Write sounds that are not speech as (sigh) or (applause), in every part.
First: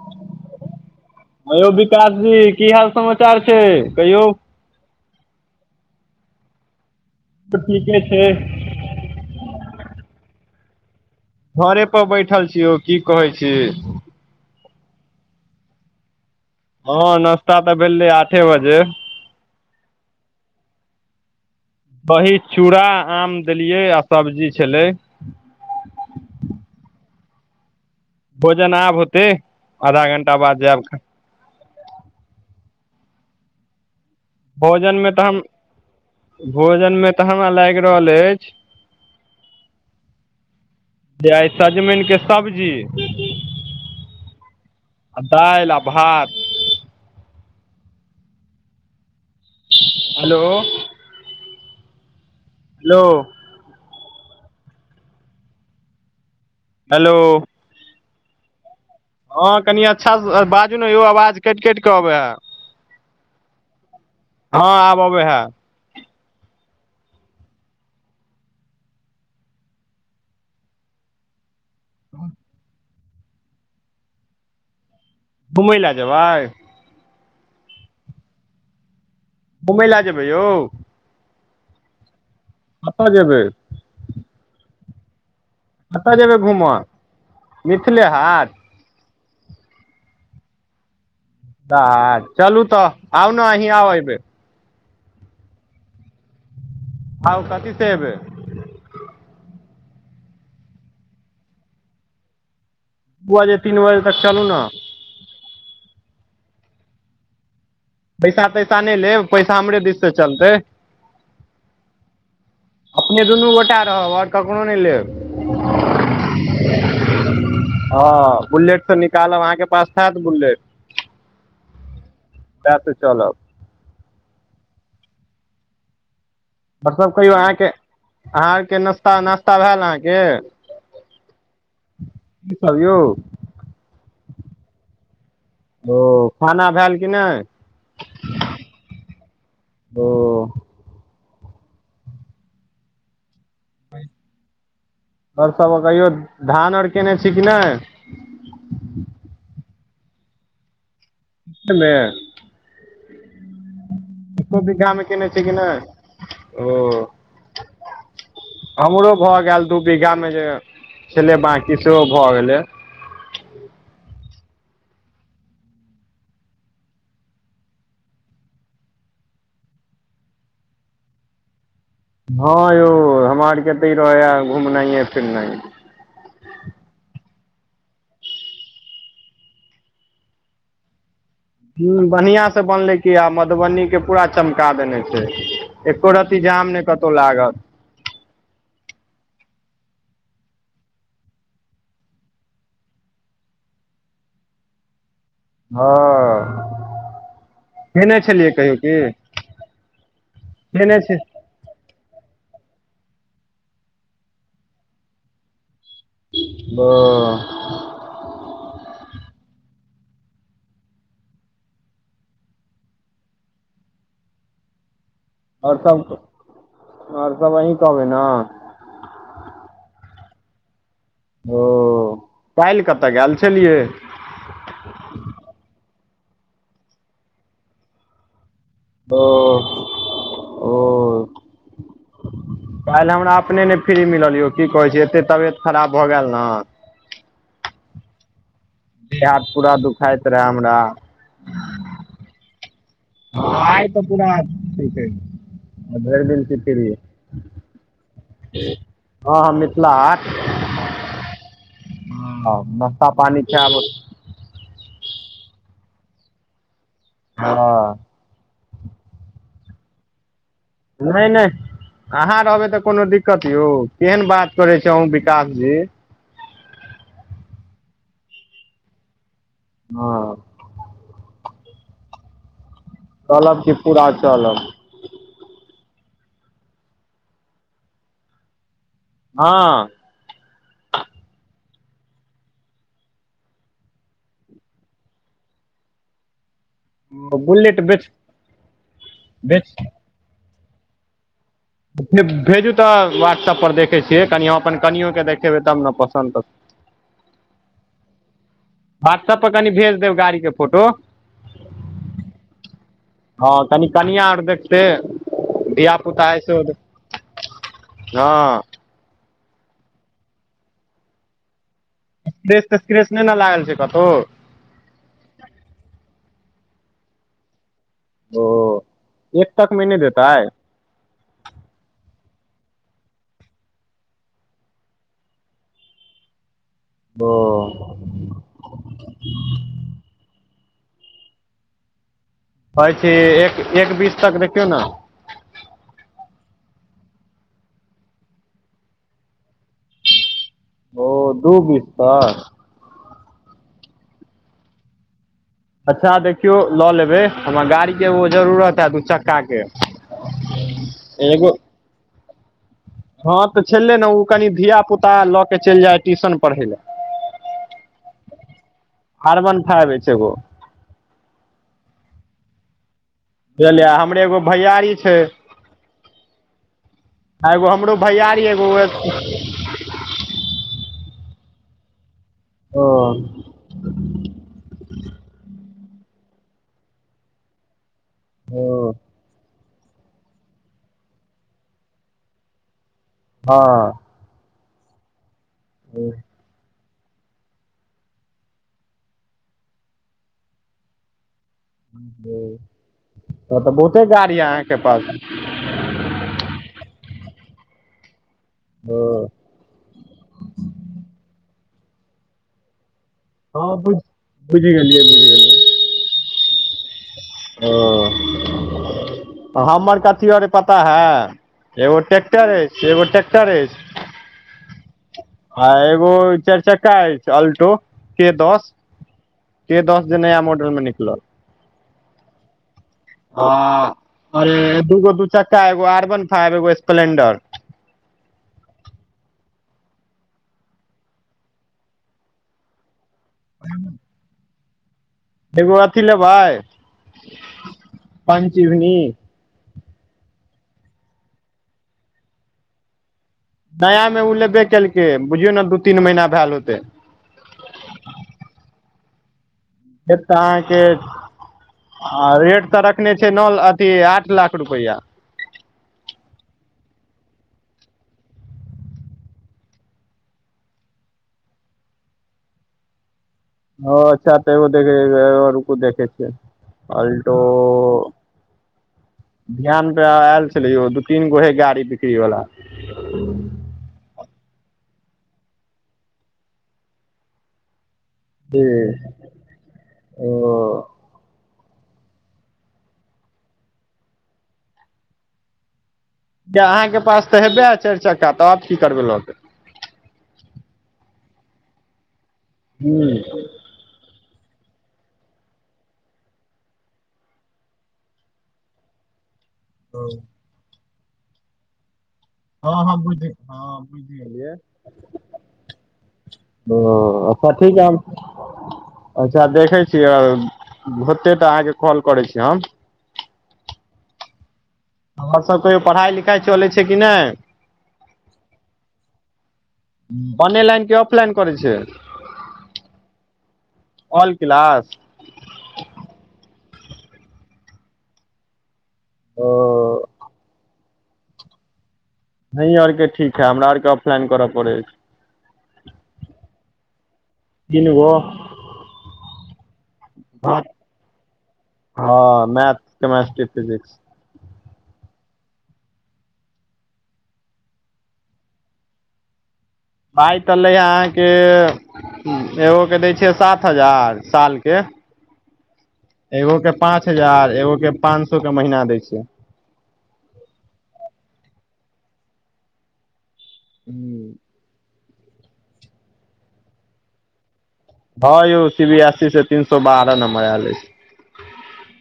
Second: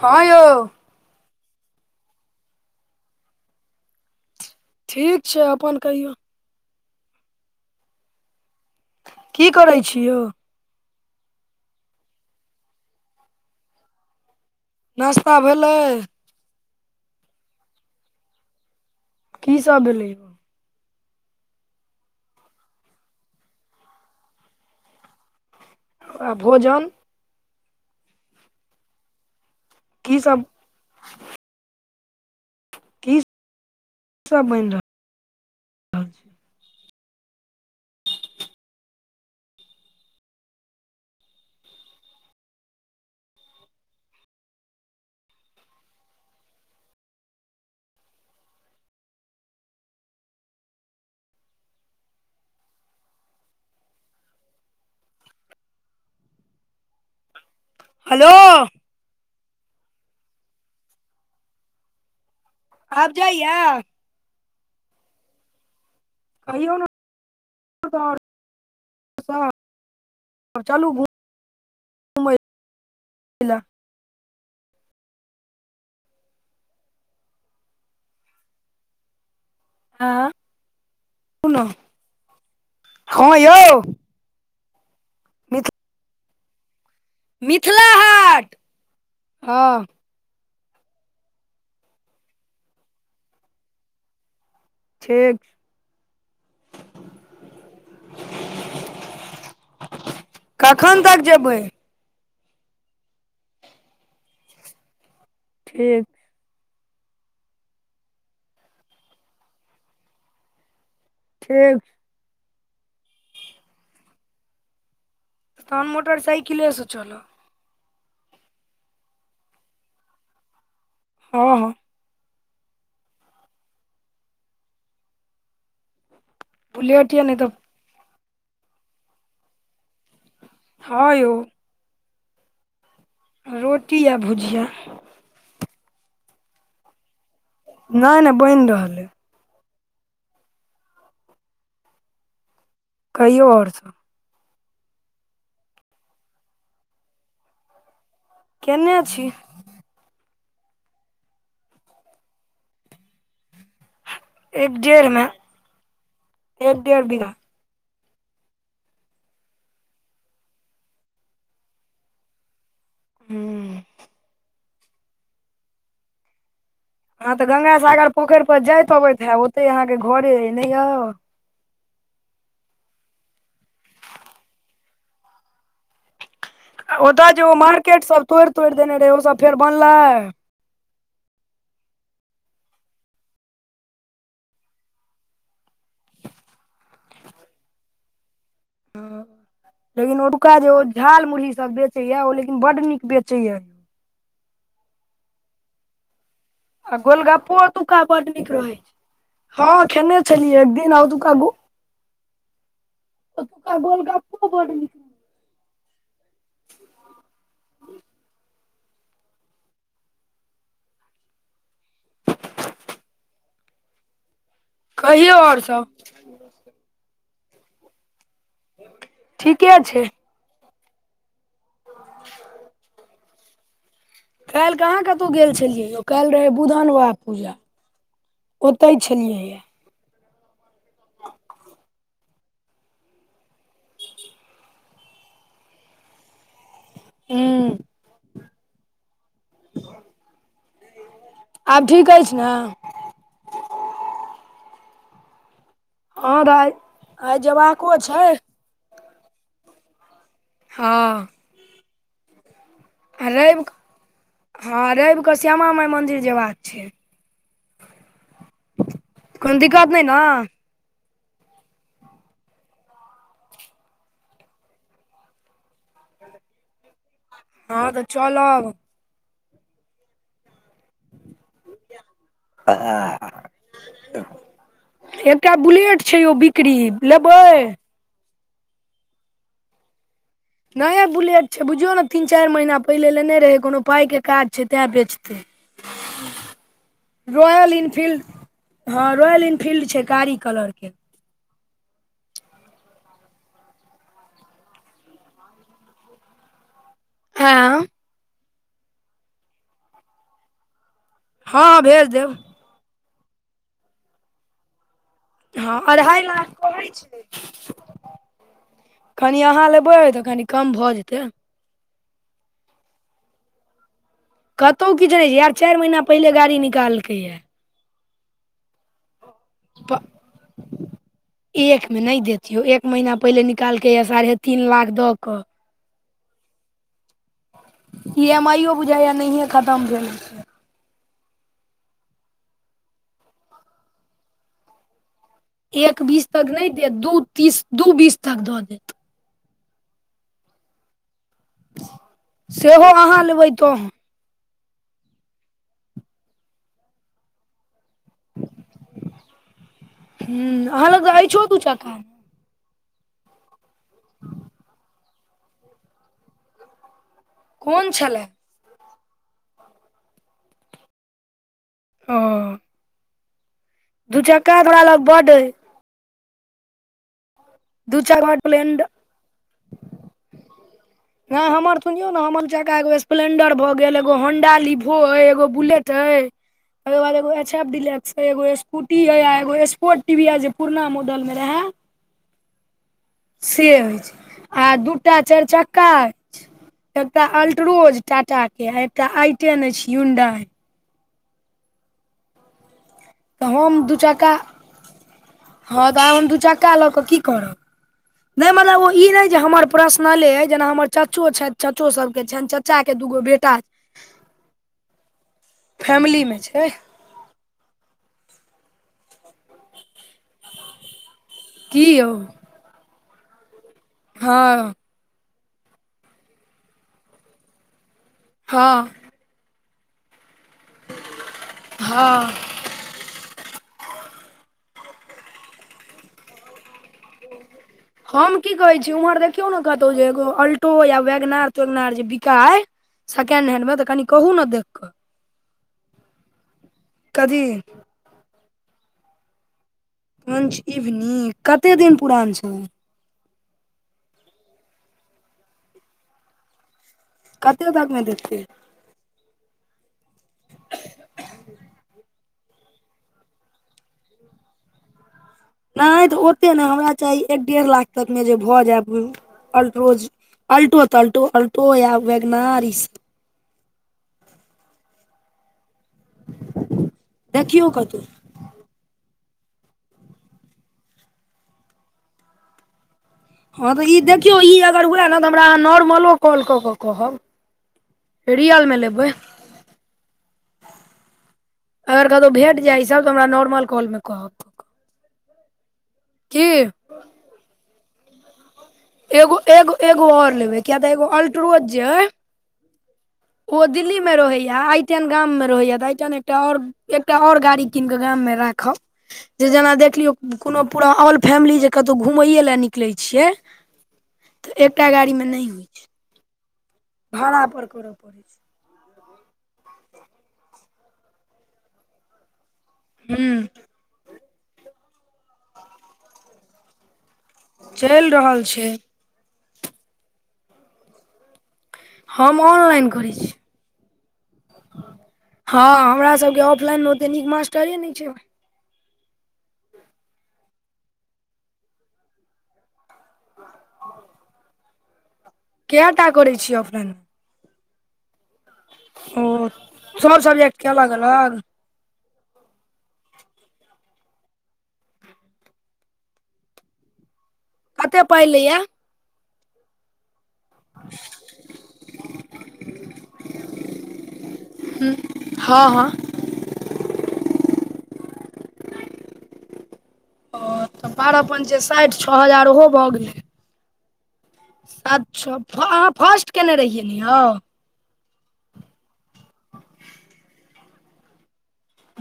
हँ यौ। ह यौ विकास जी! की हाल समाचार छै, कहियौ? ठीक छै, अपन कहियौ? त ठीके छै। की करै छि यौ। घरे पर बैठल छी यौ, की कहै छी? नश्ता भेलै? हँ नाश्ता तऽ भेलै, आठे बजे। की सब भेल यौ। दही- चूड़ा, आम देलियै, आ सब्जी छलै। आ भोजन! भोजन आब होते, आधा की घंटा सब बाद जायब की सब बनि भोजनमे तऽ हम, रहल छै भोजनमे तऽ हमरा लागि रहल अछि। जे सजमन के सब्जी। दइल, आभात। हेलो! हेलो! हेलो! हेलो! हँ कनि अच्छा से बाजू ने यो, आवाज कटि- कटि कऽ अबे है। आब जाइया? हँ आब अबे है। कहियो ने और सब। त चलू घु- मै लए। घुमय लए जेबै? घुमबै लए जेबै यौ? उ न, कतऽ हँ जेबै यौ। मि त कतऽ जेबै घूमऽ? मिथिला हाट हँ। ह चलू तऽ, आउ ने अहीं आउ एबेर। ठीक। आउ कथी से एबै? कखन तक जेबै? दू बजे, तीन बजे तक चलू ने। ठीक। पैसा -तैसा नहि लेब, पैसा हमरे दिससँ चलतै। ठीक छै। अपने दुनू गोटा रहब आओर ककरो नहि लेब, हा मोटर साइकिलेसँ चलऽ, हँ बुलेट त निकालब अहाँके पास तऽ बुलेट, हँ हँ त तऽ चलब, सब बुलेट या कहियौ नहि तऽ अहाँके अहाँ के नास्ता नास्ता भेल अहाँके? ह यौ, क कह यौ (unintelligible) रोटी ओ भुजिआ। ओ खाना भेल कि नहि? नहि नहि बनि रहलै, ओ कहियो आओर? आओर सब कहियो धान आर केने छी कि नहि? केने छी, मे (unintelligible) एको एक बीघा में डेढ़ मे केने छै कि नहि ओ? एक डेढ़ बीघा हमरो भए गेल दू बीघा मे जे छले बंकी सेहो भए गेलै, हू (unintelligible) हँ तऽ गंगा सागर पोखरि पर जाइत अबैत हब ओते अहाँके घरे नै आओ? हँ यौ हमरा आर केते रहैय घुमनाइ य फिरनाइ? ओतऽ जे ओ मार्केट सब तोड़ि तोड़ि देने रहे ओ सब फेर बनले? ह बढ़ियां से बनलै क आ मधुबनी के पूरा चमका देने छै। एको रति जाम ने कतहु लागत, हँ लेकिन ओका जे ओ झाल मुरही सब बेचैए ओ लेकिन बड नीक बेचैएा हँ आ गोलगप्पो ओका खेने बड छलियै नीक कहियो रहै छै। की हँ खेने छलिए एक दिन खेने आउ छी तू का, ओ तू क गोलगप्पू बोल (unintelligible) ब (unintelligible) कहियौ, आओर सब आओर सब अही कहबै ने, ठीके छै, ओ काल्हि कतऽ आयल छलियै (unintelligible) काल्हि कहाँ कतहु गेल छलियै यौ काल्हि रहै बुधन बाबा पूजा, ओतहि ओ छलियै यए ओ। काल्हि हमरा अपने नहि फ्री मिलल यौ की कहैत छै एते तबियत खराब भऽ गेल ने, हूँ देह हाथ पूरा दुखाइत रहै हमरा, आब ठीक अछि ने? ह आज तो पूरा ठिक छै। आ भरि हँ दिन छी दाइ फिर आइ जेबाको छै हँ हँ मिथिला आट (unintelligible) हँ ह नाश्ता आ पानि रवि च, हँ रविकऽ श्यामा माइ मन्दिर जयबाक छै, हँ। कोन दिक्कत नै नऽ? नैय-नैय आहाँ रहबै तऽ कोनो दिक्कत यौ केहन बात करेै छी अहूँ विकास जी। हँ तऽ चलब हँ अ आआ कहलौ की पूरा चलब। एकटा बुलेट छै यौ बिक्री लेबै? हँ। नये बुलेट छै बुझियौ ने तीन चैर महीना पहिले लेने रहे कोनो पाय के काज छै तें बेचते। तै। रॉयल बुलेट बेच इनफील्ड हँ रॉयल बेच इनफील्ड छै कारी कलर के- भेजू तऽ व्हाट्सऐपर देखै छियै कनि हम अपन कनियो के देखेबै तब न पसंन्द करतै। हँअ व्हाट्सअप पर कनि भेज देब गाड़ी के फोटो। हँ हँ भेज देब हँ कनि आउर देखतेै। हँ अढ़ाई लाख कहै छै। हँ कनि आहाँ लेबै तऽ कनि कम भऽ जेतै। स्करेस तऽ स्क्रेस नैय ने लागल छै कतौ? कतौ किछ नै छै यार चैर महीना पहिले गाड़ी निकालकै ये। ओ एक तक मे नैय देताइ? एक मे नैय देत यौ एक महिना पहिले निकालकै यऽ साढ़े तीन लाख दऽ कऽ। बअ ई एम आई हो बुझाइ या नैहे खत्म भेल- छै कहै छै एक -एक बीस तक देखियौ ने एक बीस तक नै देत दू तीस दू बीस तक दऽ देत। ओ दू बीस तक- सेहो आहाँ लेबै तऽहन। अच्छा देखियौ लऽ लेबै हमरा गाड़ी के ओ जरूरत है दू चक्का के- हूँ आहाँ लग तऽ अइछो तू चक्का? हँ तऽ छेलै ने ओ कनि धिय पुता लऽ के चैल जाय ट्यूशन पढ़य लए। कोन छेल्ला? अर्बन फाइब ऐछ एगो। ओ बुझलियै दू हमरे एगो चक्का तोरा भैयरी लग छै? बड अइ आ एगो हमरो दू चक्का बड भैयारी एगो अ स्प्लेंडर नै हमर सुनियो ने हमर चका ओ एगो स्प्लेंडर भऽ गेल एगो होंडा लिफो एगो बुलेट- छै ओकरबाद एगो एच एफ डिलक्स अइ एगो ओ स्कूटी अए एगो स्प- ओ टी वी आ जे पुरना मॉडल मे रहे से हँ एइछ। आ दूटा चैर चक्का अइ। तब एकटा अल्ट्रोज टाटा के एकटा आइटेन ऐछ यूंडाई। तहन तऽ हम दू बहुते चक्का गाड़ी या आहाँके पास- हँ तऽ आब हम दू चक्का लऽ के की करब नै मतलब ओ ई नै जे हमर- प्रसनले जना हमर चचो छैथ, चचो सबके छैन, चच्चा के दूगो बे हां बुझ, बुझ गेलियै, बुझ गेलियै। फैमली मे छै। ओ हमर कथी अर अय पता है। की एगो यौ टेक्टर एछ, एगो टेक्टर एछ। हाँ। आ एगो चैर चक्का एछ अल्टो के दस। हँ के दस जे नया मॉडल मे निकलल। हाँ। हां ए दूगो दू चक्का, एगो आर वन फाइव, एगो स्पलेंडर। हम की कहै छी उम्हर देखियौ ना कतौ जे एगो अल्टो या वेगनार-तेगनार जे बिकाय सकेंड हेंड मे तऽ कनि कहु ना देख कऽ। एगो अथी लेबै। कथी। पंच इभनी। पंच इभनि कते दिन पुरान छै। नया मे ऊ लेबे केलकै बुझियौ ना दू-तीन महीना भाएल होतै। कते तक मे देतै। देतऽ अहाँके आ रेट तऽ रखने छै नौ ल अथी आठ लाख रुपैया। नै तऽ ओते नै हमरा चाही एक डेढ़ लाख तक मे जे भऽ जाय (unintelligible) अल्ट्रोज अल्टो-तल्टो, अल्टो या वैगनार ई स ओ अच्छा त एगो देखे (unintelligible) एगो रुकु देखे छिये अल्टो। देखियौ कतहु ध्यान पे आएल छलै यौ, दू-तीनगो हय गाड़ी बिक्री बला। हां तऽ ई देखियौ ई अगर हुआए ना तऽ हमरा अहाँ नॉर्मलो कॉल कऽ कऽ कहब। रियल मे लेबै। ओ अगर कतो भेट जाय ई सब तऽ हमरा नॉर्मल कॉल मे कहब। की किया अहाँ के पास त हेबेै हय चाएर चक्का त आब की करबै। लऽ के एगो-एगो-एगो और लेबै किया तऽ एगो अल्ट्रोज जेै अय हुं। ओ दिल्ली मे रहैया, आयटेन गाम मे रहैया त आयटेन एकटा और एकटा और गाड़ी कीन के गाम मे राखब जे जेना देखलियौ कुनू पूरा ऑल फैमिली जे कतौ घुमैये लए निकलै छियै। हां बुइझ गेलिये। तऽ एकटा गाड़ी मे नै होय छै। बो भाड़ा अच्छा पर ठीक या करय हम पड़ै छै अच्छा देखै छियै अगर होतै तऽ अहाँ के कॉल करै छी हम। हुं। और सब कहियो पढ़ाय-लिखाय चलै छै कि नै। चैल रहल छै। उम्म ऑनेलाइन कि ऑफलाइन करै छी। हम ऑनलाइन करै छी। All class. हां हमरा सबके ऑफलाइन मे ओते नीक मास्टरे नै छै। ओ। एहि और के ठीक है, हमरा आर के ऑफलाइन करऽ पड़ै अछि। कैयटा करै छियै ऑफलाइन। तीन गो। ओ, सब सब्जेक्ट के अलग-अलग। हँ मैथ, केमेस्ट्री, फिजिक्स। कते पाय लय यऽ। पाइ तऽ लय हे अहाँके। हू, एगो के दै छियै सात हजार, साल के। हँ हँ। एगो के पाँच हजार, एगो के पांच सौ के महीना दै छियै। ओ तऽ बारह पन्चे साठि, छह हजार ओहो भऽ गेलै। (inaudible) अच्छा, अहाँ फर्स्ट केयने रहियै ने यौ। हँ यौ सी बी एस सी से तीन सौ बारह नम्बर आयल अइछ।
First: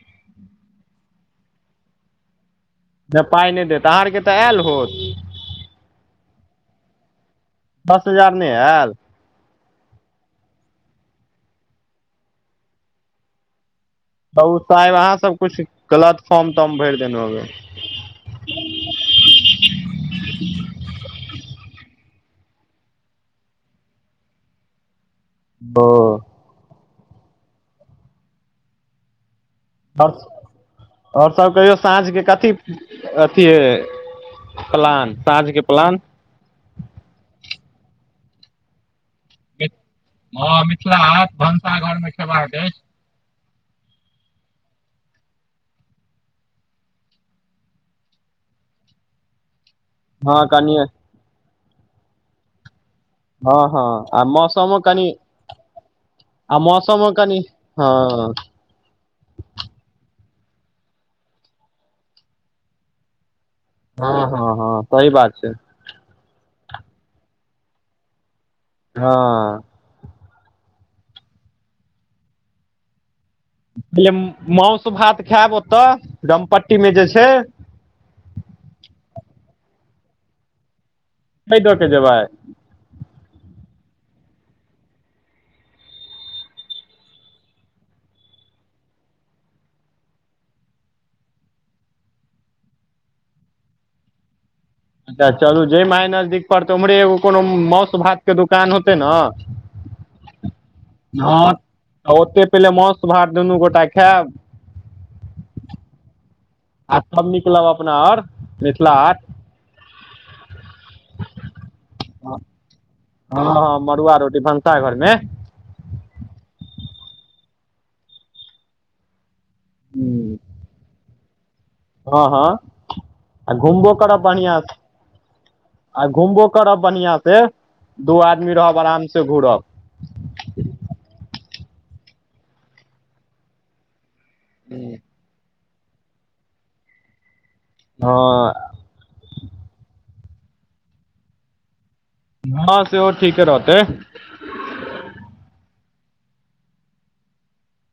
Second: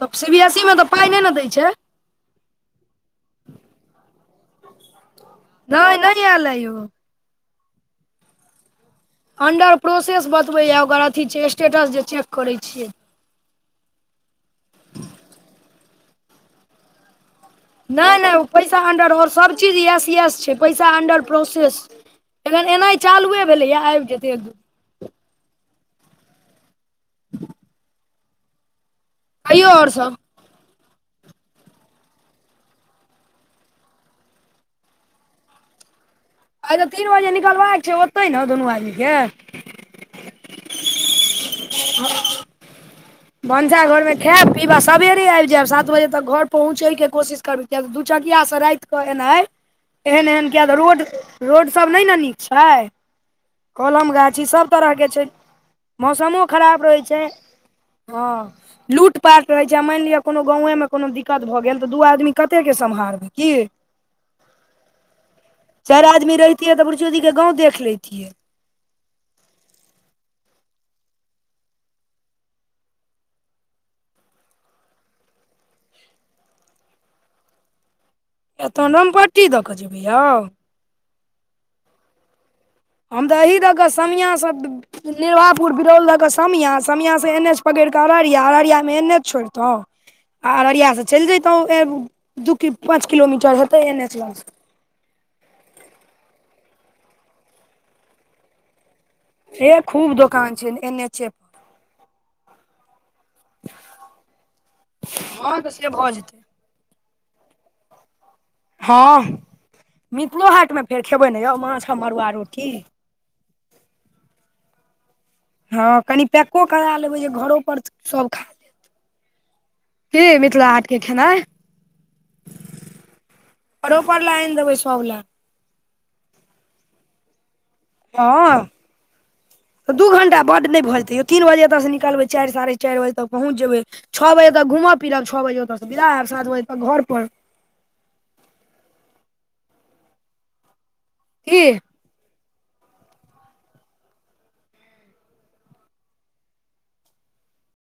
तऽ सी बी एस सी में तऽ पाइ नय ने दै छै। नय पाइ नय देत, अहाँ आर के तऽ आयल होत। नइ नै आयल ये यौ। दस हजार नइ ऐल। अंडर-प्रोसेस बतबैये, ओकर अथी छै स्टेटस जे चेक करै छियै। तऽ ओ तऽ अहाँ सब कुछ गलत फॉर्म-तर्म भरि देेने हौबे। नइ-नइ ऊ पैसा अंडर ओर सब चीज यस-यस छै, पैसा अंडर प्रोसेस। एखन एनाइ चालुए भलैए। आबि जेतै एक- दू। ओ। (inaudible) कहियौ आओर ओर, सभ ओर सब कहियौ साँझके कथी, अथी हैय। प्लान, साँझ के प्लान। आइ तऽ तीन बजे निकलबाक छै ओतै ने, दुनू आदमीके। हँ, मिथिला हाट भनसाघर में खेबाक अइछ। भनसाघर में खायएब-पीब सबेरे आबि जायब, सात बजे तक घर पहुँचे के कोशिश करु, कियाकी दुचकिया से राइत। तऽ कऽ एनाय। (inaudible) एहन-एहन कए तऽ कनि रोड, रोड सब नै न नीक छै। हँ हँ आ कलम-गाछी सभ मौसमो तरहके कनि छै, मौसमों आ खराब रहै मौसमो छै। कनि हँ, लूट। पाट रहैत छै, आ मानि लिअ कोनो गाँवे में कोनो दिक्कत भऽ गेल तऽ दू आदमी कते के सम्हारबै की। हँ हँ हँ सही बात छै। चारि आदमी रहितियै तऽ के गाँव देख लेतिये। हँ। य माउस-भात खायब ओतऽ रामपट्टी में जे छै। एतऽ नम पट्टी दऽ कऽ जेबै यौ। कै दऽ के जेबै। हम तऽ एही दऽ कऽ समियासँ। निभापुर बरौल दऽ कऽ समिया, समियासँ एन एच पकड़ कऽ अररिया, अररिया में एन एच छोड़ितहु। आ अररिया सँ चलि जैतहुँ, दू की पाँच किलोमीटर हेतै एन एच लग स। च चलू जै माहे नजदीक पड़तै ओम्हरे एगो कोनो माउस- भात के दुकान होतै हे खूब न। दोकान छै एन एचे पर हां ओते पहिले मौस भात दुनू गोटा खैब। हां तऽ से भऽ जेतै आ तब निकलब अपना आर हां मिथिलो हाटमे फेर खेबै नै यौ माछ आ मरूआ रोटी। हां-हां मरुवा रोटी भनसा घरमे। हां कनि पैको करा लेबै जे घरो पर सब खाए की मिथिला हाटके खेनाई। हां-हां आ घुमबो घरो करब पर लए आनि बढ़िया देबै से। सभ लए आय घुमबो करब बड़हिया से दू आदमी हँ रहब आराम से घुरब। तऽ दू घंटा बड नै भ जेैते यौ तीन बजे एतय से निकलबै चाएर साढ़े चाएर बजे तक पहुँच जेबै। छ बजे तक घूमब-फिरब, छ बजे ओता से बिदा हेब, सात बजे तक घर पर। हां। की। हां सेहो ठीके रहतेै।